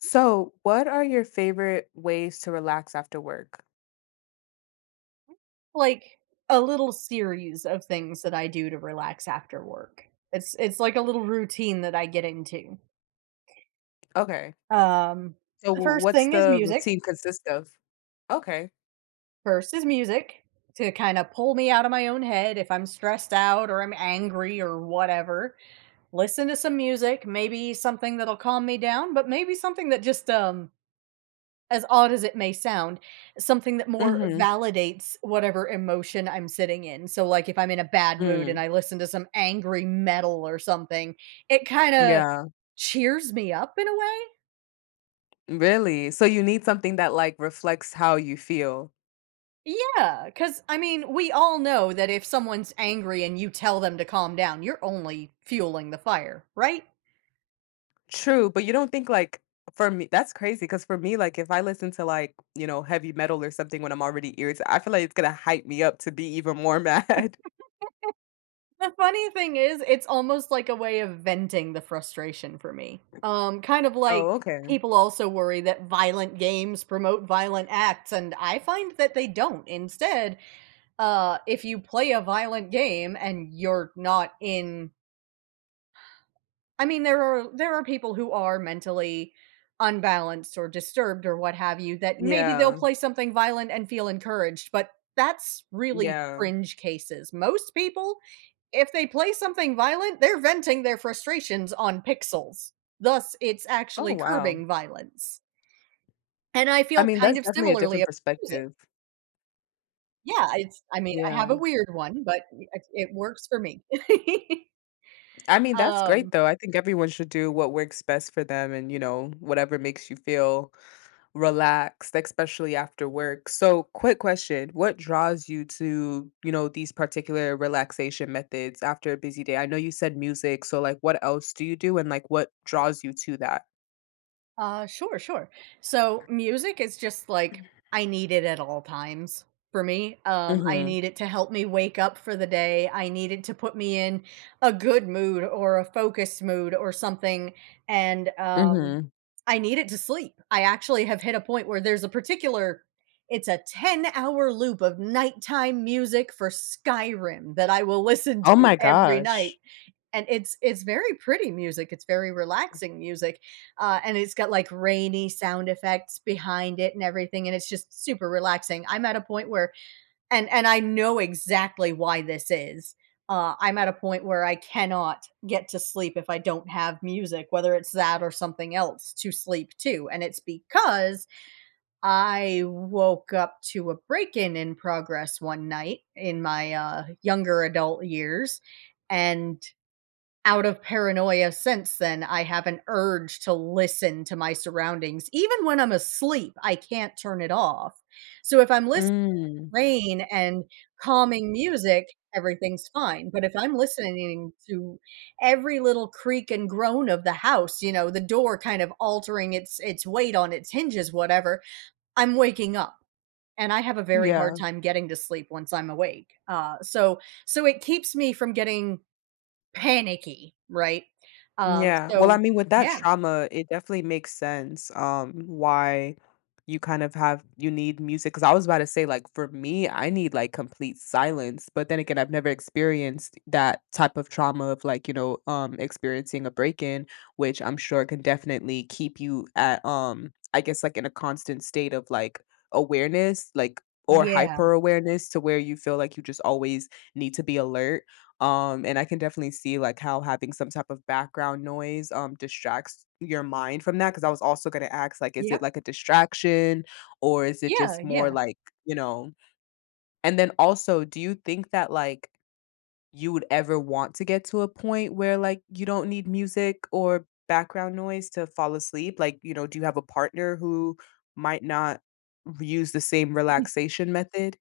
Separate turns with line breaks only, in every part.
So, what are your favorite ways to relax after work?
Like, a little series of things that I do to relax after work. It's like a little routine that I get into.
Okay.
Um,
So,
the first
what's
thing is
the
music.
routine consist of? Okay.
First is music to kinda pull me out of my own head if I'm stressed out or I'm angry or whatever. Listen to some music, maybe something that'll calm me down, but maybe something that just, as odd as it may sound, something that more
Mhm.
validates whatever emotion I'm sitting in. So, like, if I'm in a bad mood and
Mm.
I listen to some angry metal or something, it kinda
Yeah.
cheers me up in a way.
Really? So you need something that like reflects how you feel.
Yeah, because I mean, we all know that if someone's angry and you tell them to calm down, you're only fueling the fire, right?
True, but you don't think like for me that's crazy cuz for me like if I listen to like, you know, heavy metal or something when I'm already irritated, I feel like it's going to hype me up to be even more mad.
The funny thing is, it's almost like a way of venting the frustration for me. Kind of like
Oh, okay.
people also worry that violent games promote violent acts, and I find that they don't. Instead, if you play a violent game and you're not in— I mean, there are people who are mentally unbalanced or disturbed or what have you that maybe they'll
Yeah.
play something violent and feel encouraged, but that's really
Yeah.
fringe cases. Most people, if they play something violent, they're venting their frustrations on pixels. Thus, it's
Oh,
actually
wow.
curbing violence. And I
I
feel
mean,
kind
that's
of
definitely a
similarly
different
about music.
perspective.
Yeah, it's I mean, I have a
Yeah.
weird one, but it works for me.
I mean, that's great
um
though. I think everyone should do what works best for them and, you know, whatever makes you feel relaxed, especially after work. So, quick question, what draws you to, you know, these particular relaxation methods after a busy day? I know you said music, so like what else do you do and like what draws you to that?
sure, sure. So music is just like I need it at all times for me. I
Mhm.
need it to help me wake up for the day. I need it to put me in a good mood or a focused mood or something. And
Mhm.
I need it to sleep. I actually have hit a point where there's a particular. It's a 10-hour loop of nighttime music for Skyrim that I will listen
Oh
to
my
every night,
gosh.
and it's very pretty music. It's very relaxing music, and it's got like rainy sound effects behind it and everything, and it's just super relaxing. I'm at a point where, and I know exactly why this is. I'm at a point where I cannot get to sleep if I don't have music, whether it's that or something else to sleep to, and it's because I woke up to a break-in in progress one night in my younger adult years, and out of paranoia since then, I have an urge to listen to my surroundings. Even when I'm asleep, I can't turn it off. So if I'm listening
Mm.
to rain and calming music, everything's fine. But if I'm listening to every little creak and groan of the house, you know, the door kind of altering its weight on its hinges, whatever, I'm waking up. And I have a very hard
Yeah.
time getting to sleep once I'm awake. So it keeps me from getting panicky, right? Um,
Yeah. Well, I
so
mean, with that
yeah.
trauma, it definitely makes sense, why you kind of have you need music. Because I was about to say, like, for me, I need, like, complete silence, but then again, I've never experienced that type of trauma of, like, you know, experiencing a break-in, which I'm sure can definitely keep you at, I guess, like, in a constant state of, like, awareness, like, or
Yeah.
hyper awareness to where you feel like you just always need to be alert. And I can definitely see, like, how having some type of background noise, distracts your mind from that. Because I was also gonna ask, like, is it,
Yep.
like, a distraction, or is it
Yeah,
just more
yeah.
like, you know, and then also, do you think that, like, you would ever want to get to a point where, like, you don't need music or background noise to fall asleep? Like, you know, do you have a partner who might not r use the same relaxation method?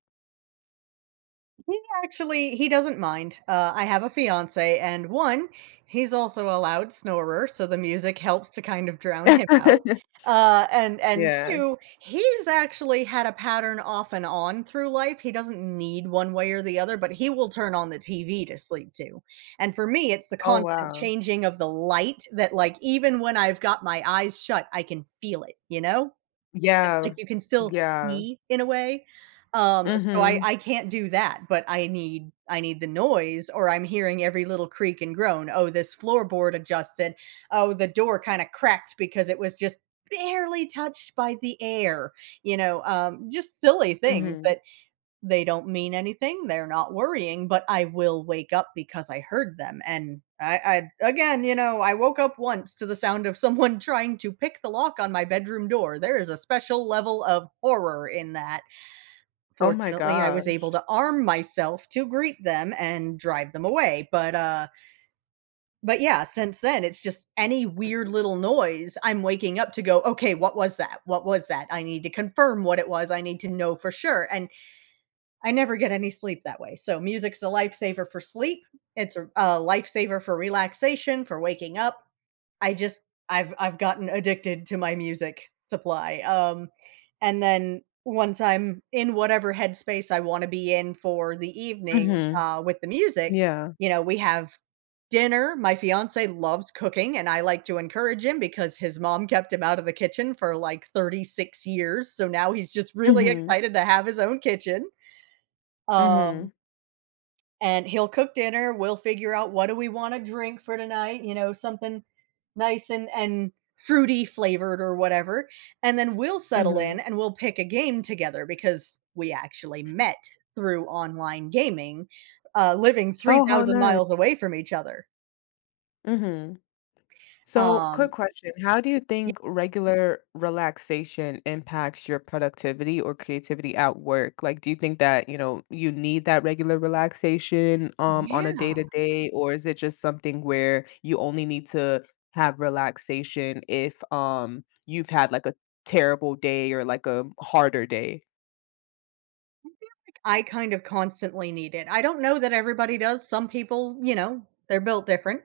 He actually he doesn't mind. I have a fiance, and one, he's also a loud snorer, so the music helps to kind of drown him out. And
Yeah.
two, he's actually had a pattern off and on through life. He doesn't need one way or the other, but he will turn on the TV to sleep to. And for me, it's the
Oh,
constant
wow.
changing of the light that, like, even when I've got my eyes shut, I can feel it. You know. It's
Yeah.
like you can still
Yeah.
see in a way. So I
Mhm,
I can't do that, but I need the noise or I'm hearing every little creak and groan. Oh, this floorboard adjusted. Oh, the door kind of cracked because it was just barely touched by the air, just silly things
mhm.
that they don't mean anything, they're not worrying, but I will wake up because I heard them, and I again, I woke up once to the sound of someone trying to pick the lock on my bedroom door. There is a special level of horror in that.
Oh my
Fortunately, I was able
gosh.
to arm myself to greet them and drive them away, but yeah, since then, it's just any weird little noise, I'm waking up to go, "Okay, what was that? What was that? I need to confirm what it was, I need to know for sure," and I never get any sleep that way. So music's a lifesaver for sleep. It's a lifesaver for relaxation, for waking up. I just I've gotten addicted to my music supply. And then once I'm in whatever headspace I want to be in for the evening
Mhm,
with the music,
yeah.
you know, we have dinner. My fiance loves cooking and I like to encourage him because his mom kept him out of the kitchen for like 36 years. So now he's just really
Mhm,
excited to have his own kitchen.
mhm,
Um, and he'll cook dinner, we'll figure out what do we wanna drink for tonight, you know, something nice and fruity flavored or whatever, and then we'll settle
mhm.
in and we'll pick a game together because we actually met through online gaming, living
Oh, how
3,000
nice.
miles away from each other.
Mhm. So, quick
Um
question, how do you
Y
think regular relaxation impacts your productivity or creativity at work? Like, do you think that, you know, you need that regular relaxation, on a
Yeah.
day-to-day, or is it just something where you only need to have relaxation if, you've had, like, a terrible day or, like, a harder day?
I kind of constantly need it. I don't know that everybody does, some people, you know, they're built different.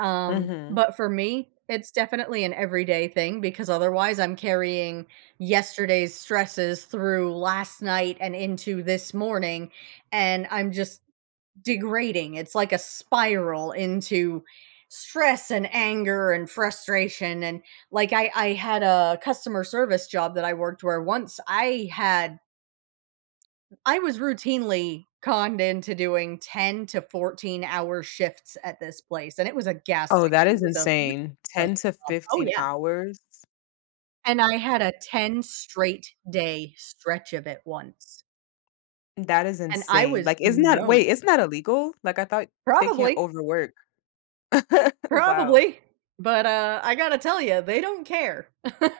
Um,
Mhm.
but for me, it's definitely an everyday thing because otherwise I'm carrying yesterday's stresses through last night and into this morning, and I'm just degrading. It's like a spiral into stress and anger and frustration and like I had a customer service job that I worked where once I was routinely conned into doing 10 to 14-hour shifts at this place, and it was a gas
Oh, that
station, it
is
was a really
insane. 10
pleasant
to
job. Oh,
15
yeah,
hours?
and I had a 10 straight day stretch of it once,
That is
and I
insane.
was
Like, isn't that
known—
wait, isn't that illegal? Like, I thought they can't
Probably,
overwork. Wow.
probably, but, I gotta tell you, they don't care.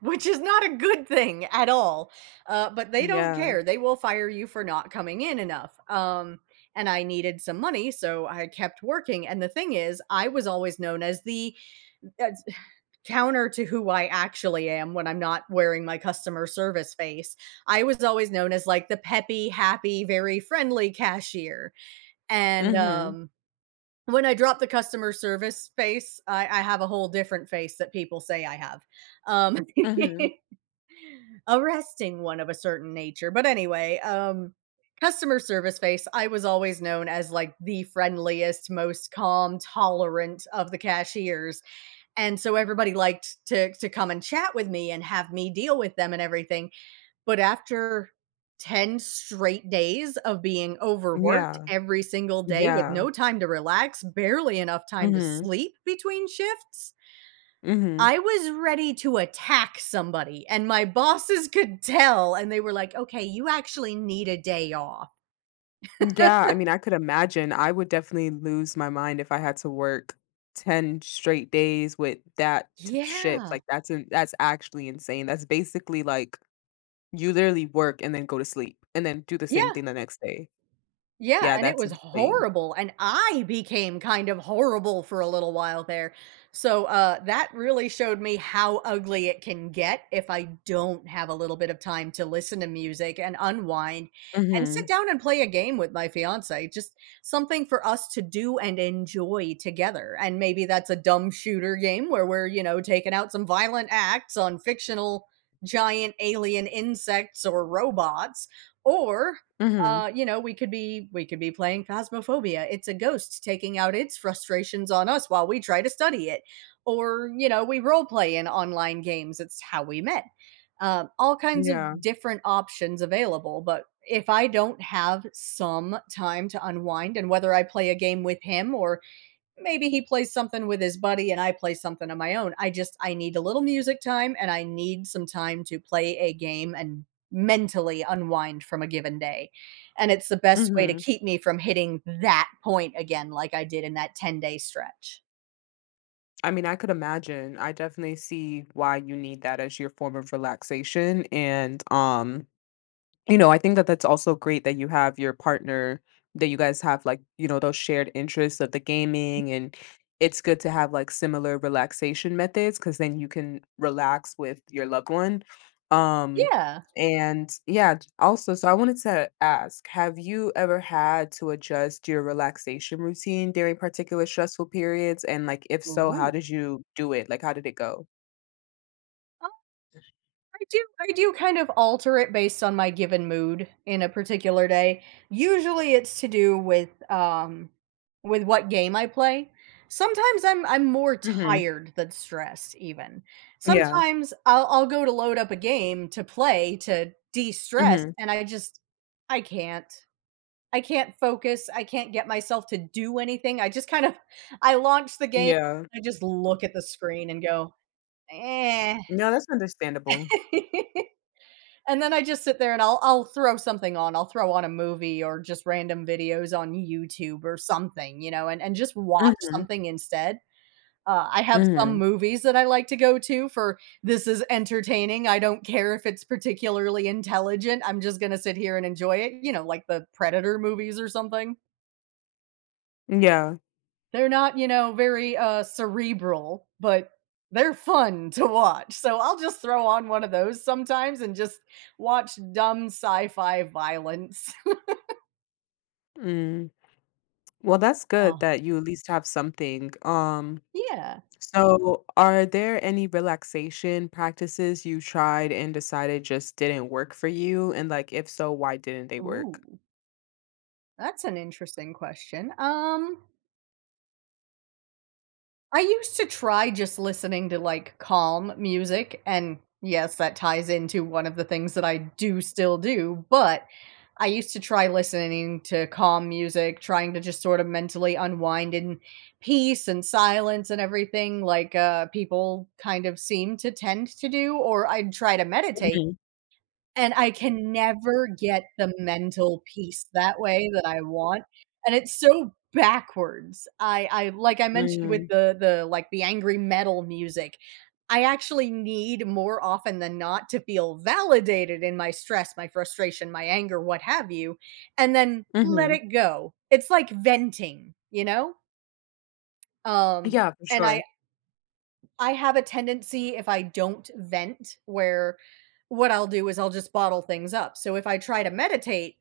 Which is not a good thing at all, but they don't
Yeah.
care. They will fire you for not coming in enough. And I needed some money, so I kept working. And the thing is, I was always known as counter to who I actually am when I'm not wearing my customer service face. I was always known as like the peppy, happy, very friendly cashier. And
Mhm.
when I drop the customer service face, I have a whole different face that people say I have. Um,
Mhm.
Arresting one of a certain nature. But anyway, customer service face, I was always known as like the friendliest, most calm, tolerant of the cashiers. And so everybody liked to come and chat with me and have me deal with them and everything. But after 10 straight days of being overworked
Yeah.
every single day with
Yeah.
no time to relax, barely enough time to
Mhm.
sleep between shifts,
Mhm.
I was ready to attack somebody, and my bosses could tell, and they were like, "Okay, you actually need a day off."
Yeah, I mean, I could imagine. I would definitely lose my mind if I had to work 10 straight days with that t shift.
Yeah.
Like, that's in that's actually insane. That's basically, like, you literally work and then go to sleep and then do the same
Yeah.
thing the next day.
Yeah,
Yeah,
and it
that's
was
insane.
horrible, and I became kind of horrible for a little while there. So, that really showed me how ugly it can get if I don't have a little bit of time to listen to music and unwind and sit
Mhm.
down and play a game with my fiance. Just something for us to do and enjoy together. And maybe that's a dumb shooter game where we're, you know, taking out some violent acts on fictional giant alien insects or robots or
Mhm.
you know, we could be playing Phasmophobia. It's a ghost taking out its frustrations on us while we try to study it. Or, you know, we role play in online games. It's how we met. All kinds
Yeah.
of different options available, but if I don't have some time to unwind and whether I play a game with him or maybe he plays something with his buddy and I play something on my own. I just I need a little music time and I need some time to play a game and mentally unwind from a given day. And it's the best way to
Mhm.
keep me from hitting that point again like I did in that 10-day stretch.
I mean, I could imagine. I definitely see why you need that as your form of relaxation and, um. You know, I think that that's also great that you have your partner, that you guys have, like, you know, those shared interests of the gaming, and it's good to have, like, similar relaxation methods because then you can relax with your loved one. Um,
Yeah.
and yeah, j also, so I wanted to ask, have you ever had to adjust your relaxation routine during particular stressful periods? And, like, if so, how
Ooh.
did you do it? Like, how did it go?
I do kind of alter it based on my given mood in a particular day. Usually it's to do with what game I play. Sometimes I'm more
Mhm.
tired than stressed even.
Yeah.
Sometimes I'll go to load up a game to play to de-stress
Mhm.
and I just I can't. I can't focus. I can't get myself to do anything. I just kind of I launch the game,
Yeah.
I just look at the screen and go, "Eh."
No, that's understandable.
And then I just sit there and I'll throw something on. I'll throw on a movie or just random videos on YouTube or something, you know, and just watch
Mhm.
something instead. I have some
Mhm.
movies that I like to go to for this is entertaining. I don't care if it's particularly intelligent. I'm just gonna sit here and enjoy it, you know, like the Predator movies or something.
Yeah.
They're not, you know, very, cerebral, but they're fun to watch, so I'll just throw on one of those sometimes and just watch dumb sci-fi violence.
Mm. Well, that's good
Ah.
that you at least have something.
Yeah.
So are there any relaxation practices you tried and decided just didn't work for you? And like, if so, why didn't they work?
Ooh, that's an interesting question. I used to try just listening to, like, calm music, and yes, that ties into one of the things that I do still do, but I used to try listening to calm music, trying to just sort of mentally unwind in peace and silence and everything like, people kind of seem to tend to do, or I'd try to meditate.
Mhm.
And I can never get the mental peace that way that I want, and it's so backwards. I like I mentioned with
Mm.
the, like, the angry metal music, I actually need more often than not to feel validated in my stress, my frustration, my anger, what have you, and then let
Mhm.
it go. It's like venting, you know? Um,
Yeah, for
and
sure.
I have a tendency if I don't vent where what I'll do is I'll just bottle things up. So if I try to meditate,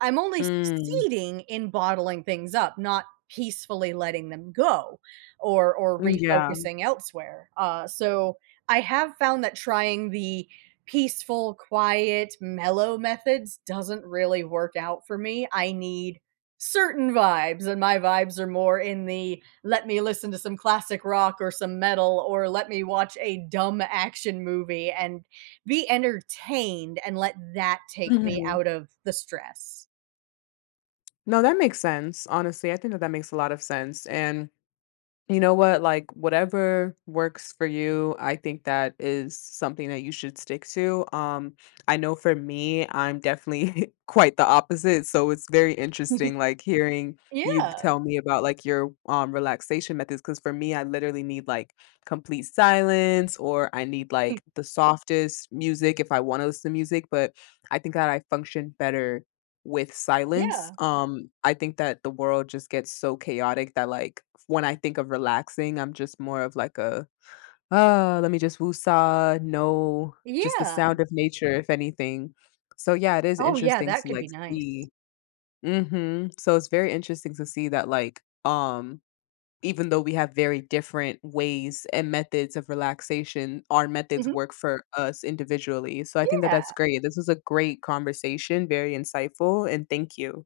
I'm only
Mm.
succeeding in bottling things up, not peacefully letting them go or
Yeah.
refocusing elsewhere. So I have found that trying the peaceful, quiet, mellow methods doesn't really work out for me. I need certain vibes and my vibes are more in the let me listen to some classic rock or some metal or let me watch a dumb action movie and be entertained and let that take me
Mhm.
out of the stress.
No, that makes sense. Honestly, I think that that makes a lot of sense. And you know what? Like, whatever works for you, I think that is something that you should stick to. I know for me, I'm definitely quite the opposite. So it's very interesting, like, hearing you
Yeah.
tell me about like your relaxation methods. Cause for me, I literally need like complete silence or I need like the softest music if I want to listen to music. But I think that I function better with silence.
Yeah.
I think that the world just gets so chaotic that like when I think of relaxing, I'm just more of like a, oh, let me just woosah." No, just the
Yeah.
sound of nature, if anything. So yeah, it is
Oh, yeah,
interesting to
that could
like
be nice.
see. Mhm. So it's very interesting to see that like, even though we have very different ways and methods of relaxation, our methods
Mhm.
work for us individually. So I think that
Yeah.
that's great. This was a great conversation, very insightful, and thank you.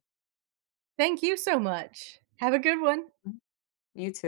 Thank you so much. Have a good one.
Mhm. You too.